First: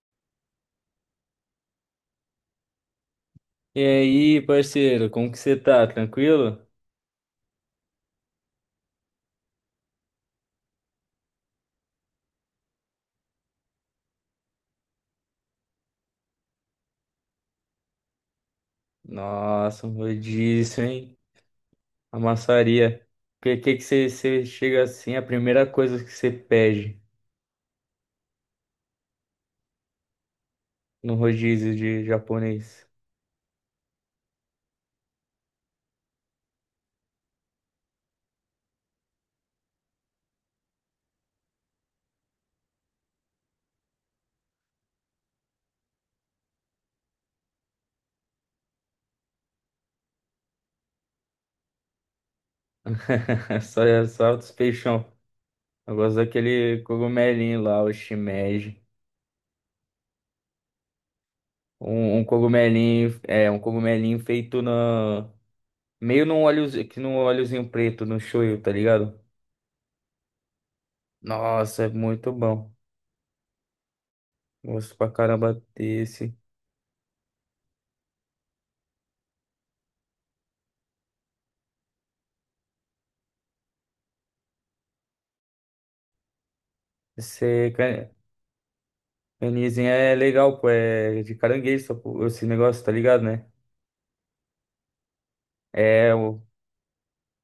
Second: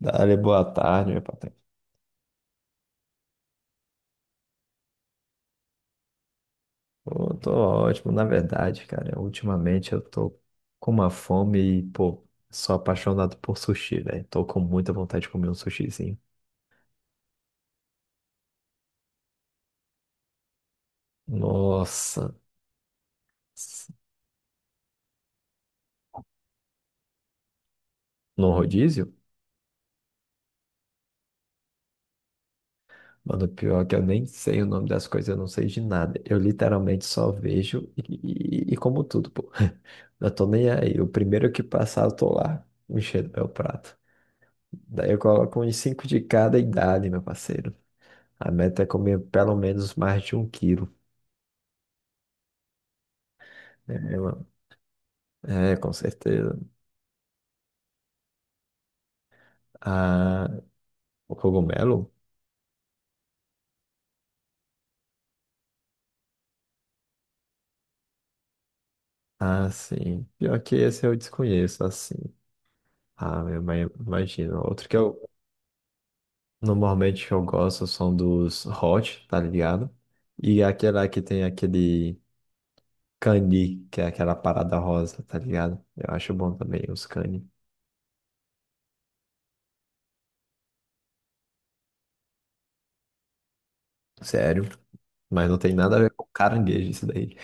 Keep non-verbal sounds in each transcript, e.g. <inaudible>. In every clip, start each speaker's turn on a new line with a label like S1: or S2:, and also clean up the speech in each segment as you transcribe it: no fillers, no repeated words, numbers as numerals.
S1: Dale, boa tarde, meu patrão.
S2: E aí, parceiro, como que você tá? Tranquilo?
S1: Pô, tô ótimo, na verdade, cara. Ultimamente eu tô com uma fome e, pô, sou apaixonado por sushi, velho. Tô com muita vontade de comer um sushizinho.
S2: Nossa, um rodízio, hein? A
S1: Nossa,
S2: maçaria. O que, que, que
S1: s-
S2: você, você chega assim, a primeira coisa que você pede
S1: no rodízio?
S2: no rodízio de japonês?
S1: Mano, pior que eu nem sei o nome das coisas, eu não sei de nada. Eu literalmente só vejo e, e como tudo, pô. <laughs> Eu tô nem aí. O primeiro que passar, eu tô lá, enchendo meu prato. Daí eu coloco uns cinco de cada idade, meu parceiro. A meta é comer pelo menos mais de um quilo.
S2: <laughs> Só,
S1: É,
S2: só
S1: mano.
S2: os peixão.
S1: É, com
S2: Eu gosto
S1: certeza.
S2: daquele cogumelinho lá, o shimeji.
S1: Ah, o cogumelo?
S2: Um cogumelinho, é, um cogumelinho feito na... Meio num óleozinho, que num óleozinho preto, no shoyu, tá ligado?
S1: Ah, sim. Pior que esse eu desconheço,
S2: Nossa, é
S1: assim.
S2: muito bom.
S1: Ah, eu imagino. Outro que
S2: Gosto pra
S1: eu
S2: caramba desse.
S1: normalmente eu gosto são dos hot, tá ligado? E aquela que tem aquele cani, que é aquela parada rosa, tá ligado? Eu acho bom também os cani.
S2: Você Anizinho é legal, pô, é de caranguejo, pô, esse negócio, tá ligado, né?
S1: Sério. Mas não tem nada a ver
S2: É,
S1: com
S2: o,
S1: caranguejo isso daí.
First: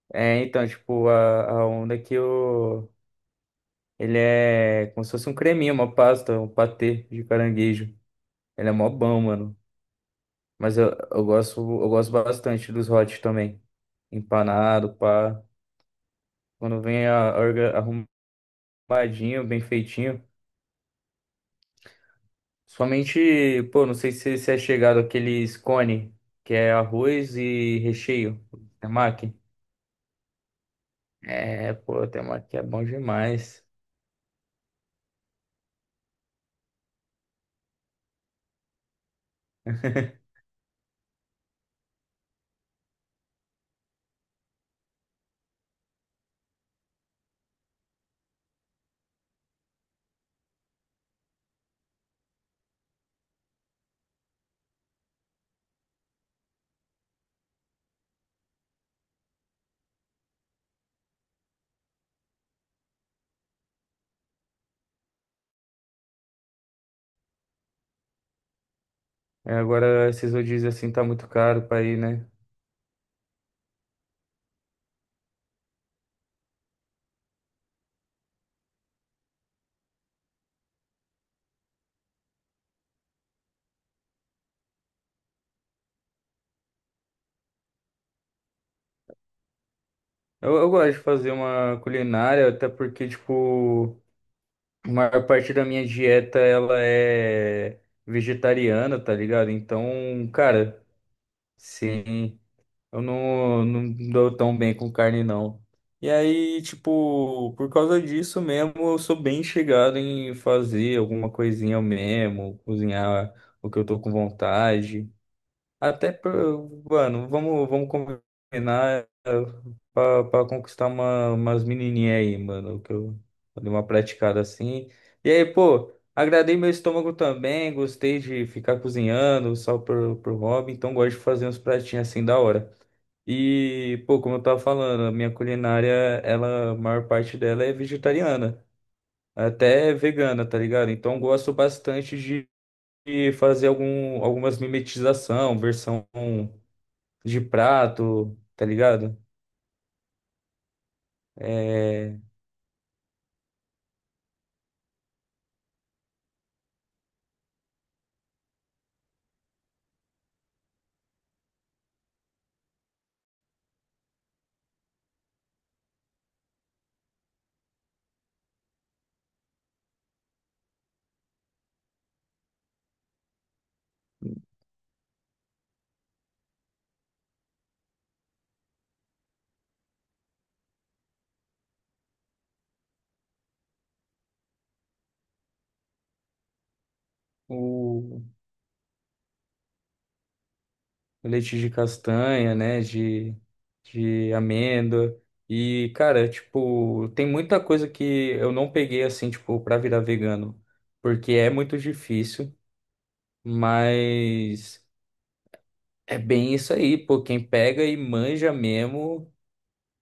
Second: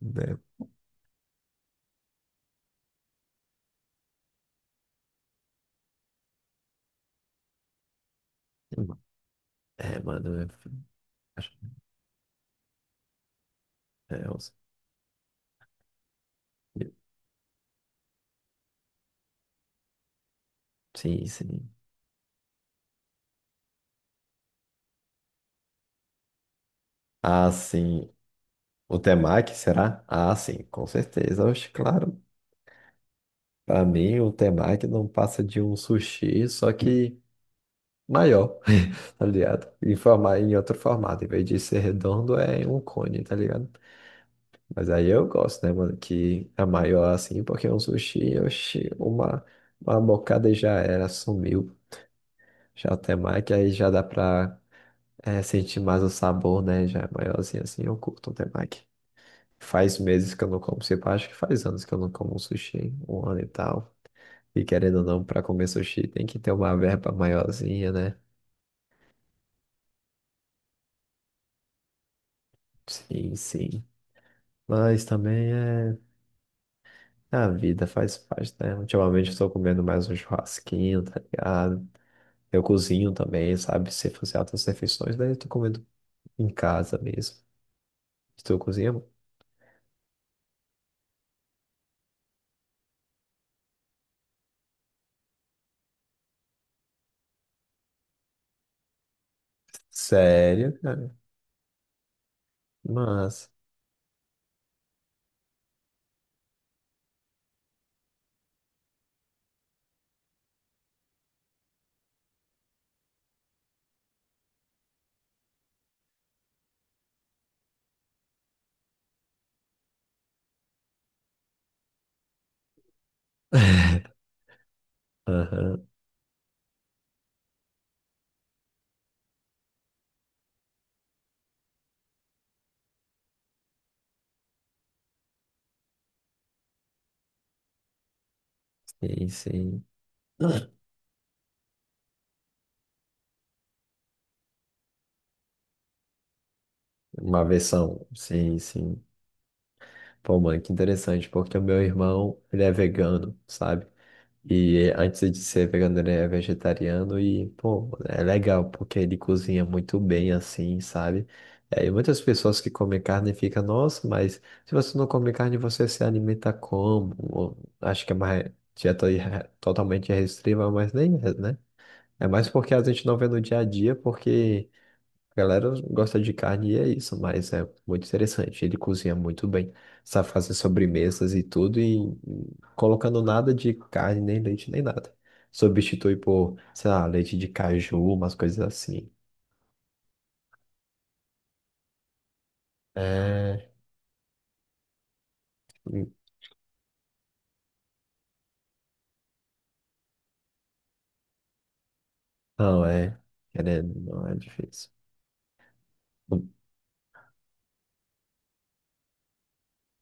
S1: Né?
S2: é então, tipo, a onda é que o, ele é como se fosse um creminho, uma pasta, um patê de caranguejo. Ele é mó bom, mano.
S1: É, mano. É,
S2: Mas eu
S1: acho-
S2: gosto, eu gosto bastante dos hot também.
S1: é, uns-
S2: Empanado, pá. Quando vem a, orga- Arrumadinho, bem feitinho.
S1: Sim, sim.
S2: Somente, pô, não sei se você é chegado àqueles cone, que é arroz
S1: Ah,
S2: e
S1: sim.
S2: recheio,
S1: O
S2: temaki.
S1: temaki, será? Ah, sim, com certeza. Oxe,
S2: É, pô,
S1: claro.
S2: tem uma que é bom demais.
S1: Pra mim, o temaki não passa de um sushi, só que maior, <laughs> tá ligado? Em, forma,
S2: <laughs>
S1: em outro formato. Em vez de ser redondo, é um cone, tá ligado? Mas aí eu gosto, né, mano? Que é maior assim, porque é um sushi, oxe, uma bocada e já era, sumiu. Já o temaki, aí já dá pra sentir mais o sabor, né? Já é maiorzinho assim, eu curto o temaki. Faz meses que eu não como ceviche, acho que faz anos que eu não como um sushi, hein? Um ano e tal. E querendo ou não, para comer sushi tem que ter uma verba maiorzinha, né?
S2: É, agora, esses rodízios assim tá muito caro pra ir, né?
S1: Sim, sim. Mas também é a vida, faz parte, né? Ultimamente eu tô comendo mais um churrasquinho, tá ligado? Eu cozinho também, sabe? Se fazer altas refeições, daí eu tô comendo em casa mesmo. Estou cozinhando?
S2: Eu gosto de fazer uma culinária, até porque, tipo, a maior parte da minha dieta ela é vegetariana, tá ligado? Então,
S1: Sério,
S2: cara,
S1: cara?
S2: sim, eu
S1: Mas.
S2: não, não dou tão bem com carne, não. E aí, tipo, por causa disso mesmo, eu sou bem chegado em fazer alguma coisinha eu mesmo, cozinhar o que eu tô com vontade. Mano, vamos combinar, eh, pra conquistar uma, umas menininhas aí, mano, que eu dei uma
S1: <laughs>
S2: praticada assim. E aí,
S1: Aham,
S2: pô, agradei meu estômago também, gostei de ficar cozinhando só pro, pro hobby, então gosto de fazer uns pratinhos assim da hora. E, pô, como eu tava falando, a minha culinária, ela, a maior parte dela é vegetariana,
S1: sim, sim.
S2: até vegana, tá ligado? Então gosto bastante de fazer algum, algumas mimetização, versão de
S1: Uma versão,
S2: prato,
S1: sim,
S2: tá
S1: sim.
S2: ligado?
S1: Pô, mano, que interessante, porque o meu
S2: É,
S1: irmão, ele é vegano, sabe? E antes de ser vegano, ele é vegetariano e, pô, é legal, porque ele cozinha muito bem assim, sabe? É, e muitas pessoas que comem carne ficam, nossa, mas se você não come carne, você se alimenta como? Ou, acho que é uma dieta totalmente restritiva, mas nem é, né? É mais porque a gente não vê no dia a dia, porque a galera gosta de carne e é isso, mas é muito interessante. Ele cozinha muito bem, sabe fazer sobremesas e tudo, e colocando nada de carne, nem leite, nem nada. Substitui por, sei lá, leite de caju,
S2: o
S1: umas coisas assim.
S2: leite de castanha, né?
S1: É.
S2: De amêndoa. E, cara, tipo, tem muita coisa que eu não peguei assim, tipo, pra virar vegano, porque é muito difícil,
S1: Não, é. Querendo, não é
S2: mas
S1: difícil.
S2: é bem isso aí, pô. Quem pega e manja mesmo,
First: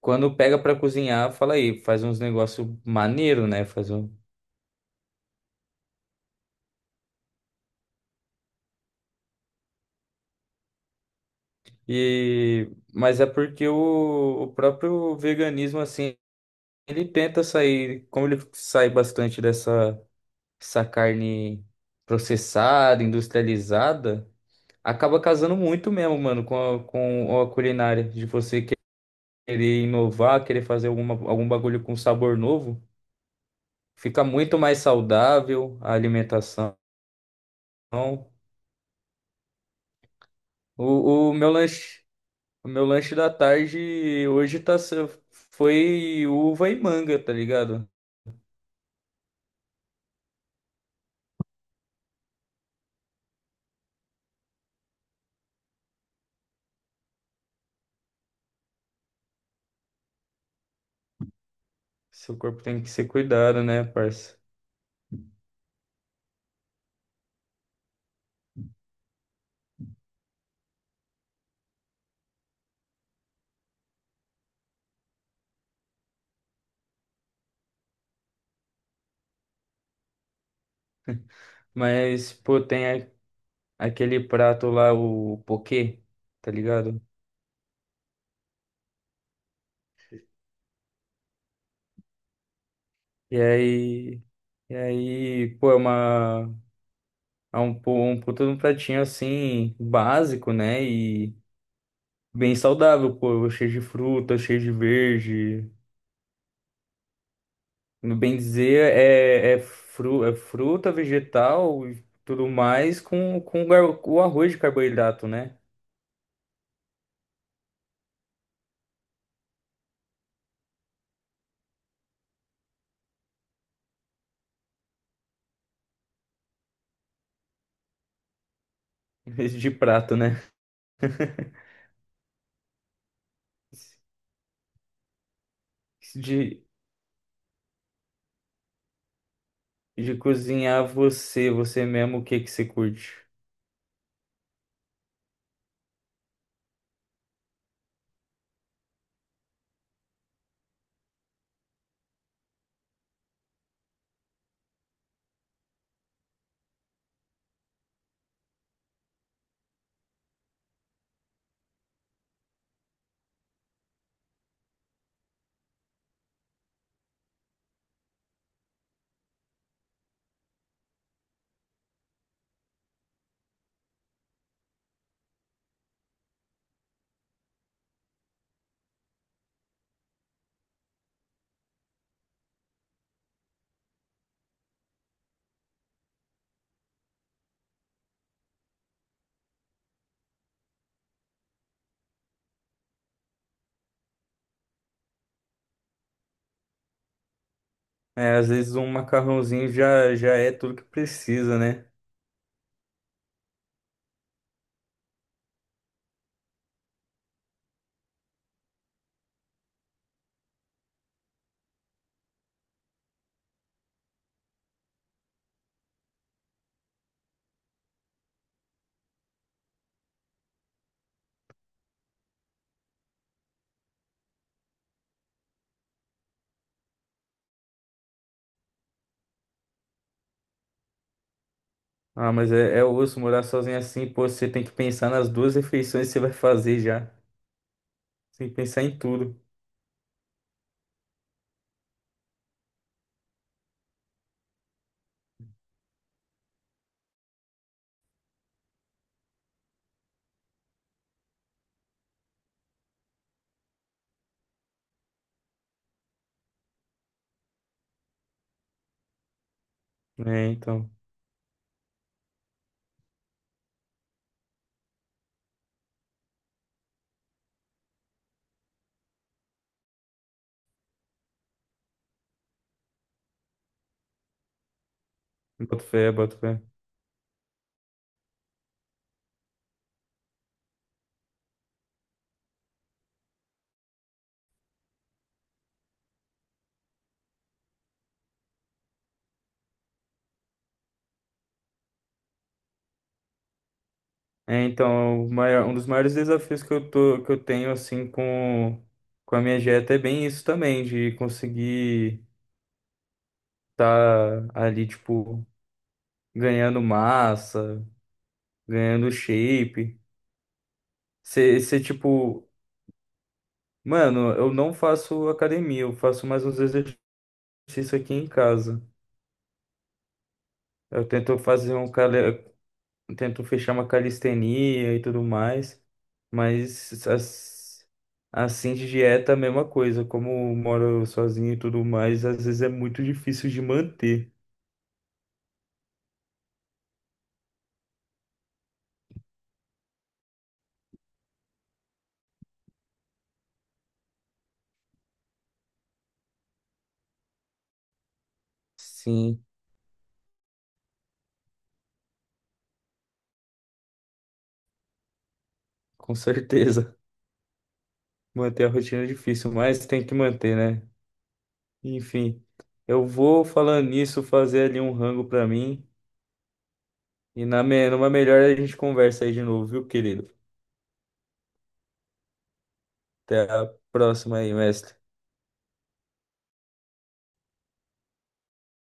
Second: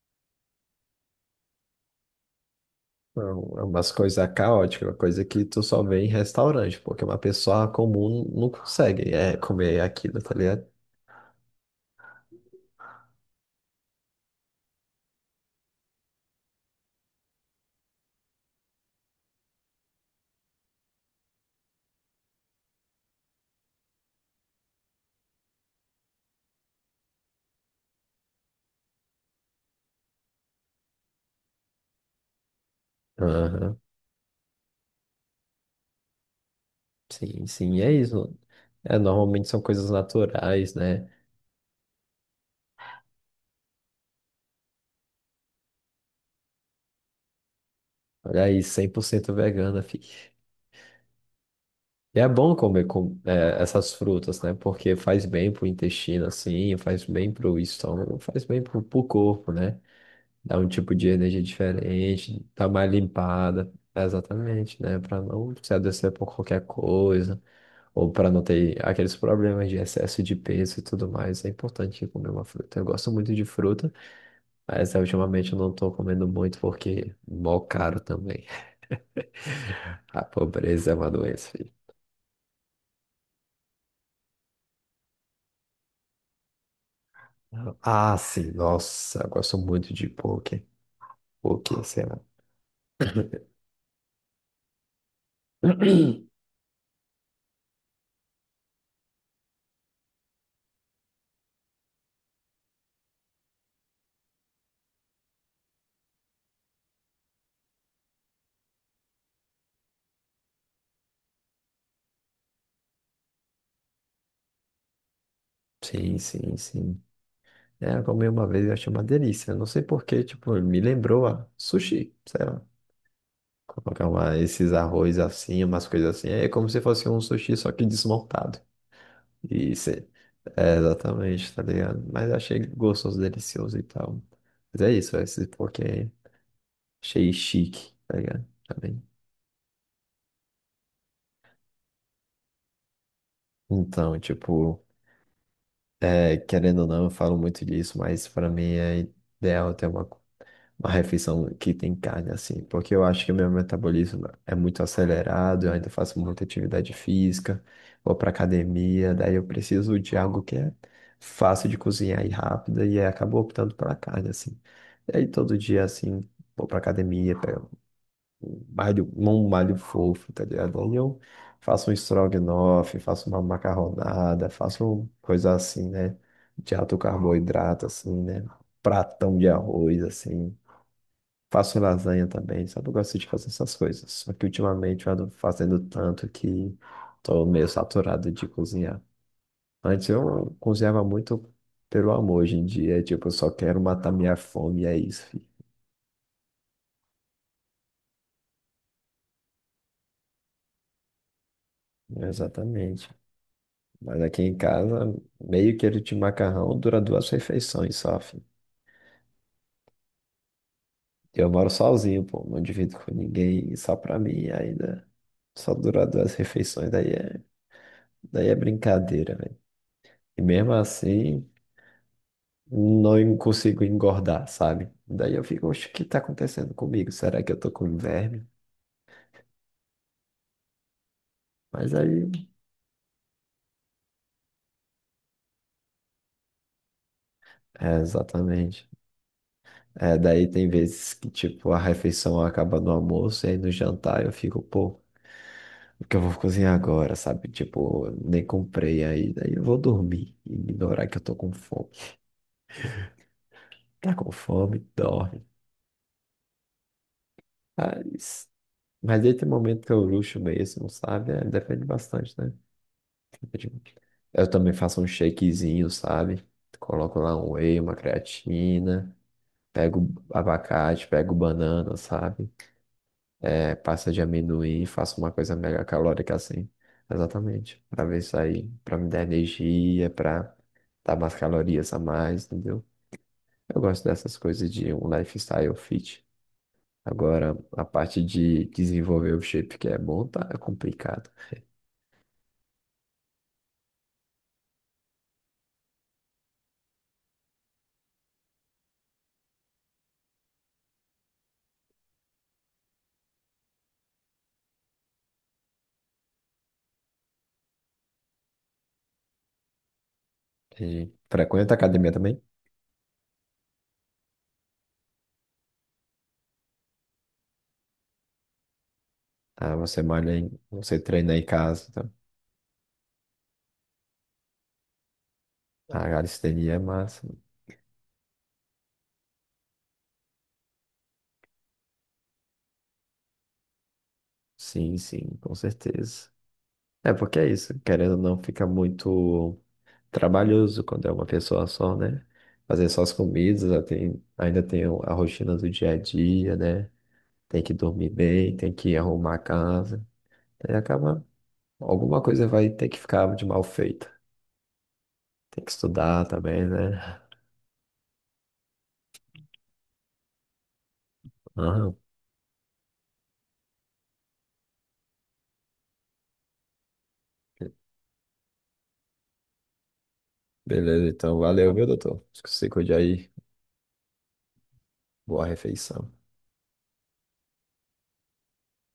S2: quando pega pra cozinhar, fala aí, faz uns negócios maneiro,
S1: Não, é
S2: né? Faz
S1: umas
S2: um.
S1: coisas caóticas, uma coisa que tu só vê em restaurante, porque uma pessoa comum não consegue é, comer aquilo, tá ligado?
S2: E mas é porque o próprio veganismo, assim, ele tenta sair, como ele sai bastante dessa essa carne processada, industrializada, acaba casando muito mesmo, mano, com a culinária. De você querer inovar, querer fazer alguma, algum bagulho com sabor novo,
S1: Aham.
S2: fica muito mais saudável a alimentação.
S1: Sim, sim, e é isso. É, normalmente são coisas naturais, né?
S2: O, o meu lanche, o meu lanche da tarde hoje tá, se- foi uva e manga, tá ligado?
S1: Olha aí, 100% vegana, fi. E é bom comer com, é, essas frutas, né? Porque faz bem pro intestino, assim, faz bem pro estômago, faz bem pro, pro corpo, né? Dá um tipo de energia
S2: Seu
S1: diferente,
S2: corpo
S1: tá
S2: tem que
S1: mais
S2: ser cuidado,
S1: limpada,
S2: né,
S1: é,
S2: parça?
S1: exatamente, né? Pra não se adoecer por qualquer coisa, ou pra não ter aqueles problemas de excesso de peso e tudo mais. É importante comer uma fruta. Eu gosto muito de fruta. Mas ultimamente eu não tô comendo muito porque mó caro também. <laughs> A pobreza é uma doença, filho.
S2: Mas, pô, tem, aquele prato lá, o poquê, tá ligado?
S1: Ah, sim, nossa, eu gosto muito de poke. Poke, sei lá.
S2: E aí, e aí, pô, é
S1: <clears throat>
S2: uma, é um puta de um pratinho assim, básico, né? E bem saudável, pô, cheio de fruta, cheio de verde. No bem dizer, é fruta, vegetal e tudo mais com, o arroz de carboidrato, né?
S1: Sim, sim, sim. É, eu comi uma vez e achei uma delícia. Eu não sei por quê, tipo, me lembrou a sushi, sei lá. Colocar uma, esses arroz assim, umas coisas assim. É como se fosse um sushi, só que desmontado.
S2: <laughs> Em vez de
S1: Isso, é,
S2: prato, né?
S1: é,
S2: <laughs>
S1: exatamente, tá ligado? Mas achei gostoso, delicioso e tal. Mas é isso, é esse porquê.
S2: De,
S1: Achei chique, tá ligado? Também.
S2: de cozinhar você, você mesmo, o que que você curte?
S1: Então, tipo, é, querendo ou não, eu falo muito disso, mas para mim é ideal ter uma, uma refeição que tem carne, assim, porque eu acho que meu metabolismo é muito acelerado, eu ainda faço muita atividade física, vou pra academia, daí eu preciso de algo que é fácil de cozinhar e rápida, e aí acabo optando pela carne, assim. E aí todo dia, assim, vou pra academia, um malho fofo, tá ligado? Aí eu faço um estrogonofe, faço uma macarronada, faço coisa assim, né? De alto carboidrato, assim, né? Pratão de arroz, assim. Faço lasanha também, sabe? Eu gosto de fazer essas coisas. Só que ultimamente eu ando fazendo tanto que tô meio saturado de cozinhar. Antes eu cozinhava muito pelo amor, hoje em dia, tipo, eu só quero matar minha fome, e é isso, filho.
S2: É, às vezes um macarrãozinho já é tudo que precisa, né?
S1: Exatamente. Mas aqui em casa, meio quilo de macarrão dura duas refeições só, filho. Eu moro sozinho, pô, não divido com ninguém, e só pra mim ainda. Só dura duas refeições, daí é brincadeira, velho. E mesmo assim, não en- consigo engordar, sabe? Daí eu fico, oxe, o que tá acontecendo comigo? Será que eu tô com verme? Mas
S2: Ah,
S1: aí,
S2: mas é, é osso morar sozinho, é assim, pô, você tem que pensar nas duas refeições que você vai fazer já.
S1: é
S2: Você tem que pensar
S1: exatamente.
S2: em tudo.
S1: É, daí tem vezes que, tipo, a refeição acaba no almoço e aí no jantar eu fico, pô. Porque eu vou cozinhar agora, sabe? Tipo, nem comprei ainda. Aí eu vou dormir e ignorar que eu tô com fome. Tá com fome? Dorme. Mas, mas aí tem momento que eu luxo
S2: É,
S1: mesmo,
S2: então,
S1: sabe? É, depende bastante, né? Eu também faço um shakezinho, sabe? Coloco lá um whey, uma creatina. Pego abacate, pego banana, sabe? É, pasta de amendoim, faço uma coisa
S2: boto
S1: mega
S2: fé,
S1: calórica
S2: boto fé.
S1: assim. Exatamente. Pra ver isso aí, pra me dar energia, pra dar umas calorias a mais, entendeu? Eu gosto dessas coisas de um lifestyle fit. Agora, a parte de desenvolver o shape que é bom, tá? É complicado.
S2: É, então, o maior, um dos maiores desafios que eu tô, que eu tenho, assim, com a minha dieta é bem isso também, de conseguir tá ali, tipo, ganhando massa, ganhando shape.
S1: E frequenta a
S2: Você,
S1: academia também?
S2: tipo, Mano, eu não faço academia, eu faço mais uns exercícios aqui em casa.
S1: Ah, você malha em, você treina em casa, tá?
S2: Eu tento fechar uma calistenia e tudo mais,
S1: A calistenia é
S2: mas
S1: massa.
S2: as- assim de dieta é a mesma coisa. Como eu moro sozinho e tudo mais, às vezes é muito difícil de manter.
S1: Sim, sim, com certeza. É porque é isso, querendo ou não, fica muito trabalhoso quando é uma pessoa só, né? Fazer só as comidas, ainda tem a rotina do dia a dia, né? Tem que dormir bem, tem que arrumar a
S2: Sim,
S1: casa. Aí acaba, alguma coisa vai ter que ficar de mal feita. Tem que
S2: com
S1: estudar também,
S2: certeza.
S1: né?
S2: <laughs> Manter a rotina é difícil, mas tem que manter, né?
S1: Aham.
S2: Enfim, eu vou falando nisso, fazer ali um rango pra mim. E numa melhor a gente conversa aí de novo, viu, querido?
S1: Beleza, então valeu, viu, doutor? Se cuide aí.
S2: Até a próxima aí, mestre.
S1: Boa refeição.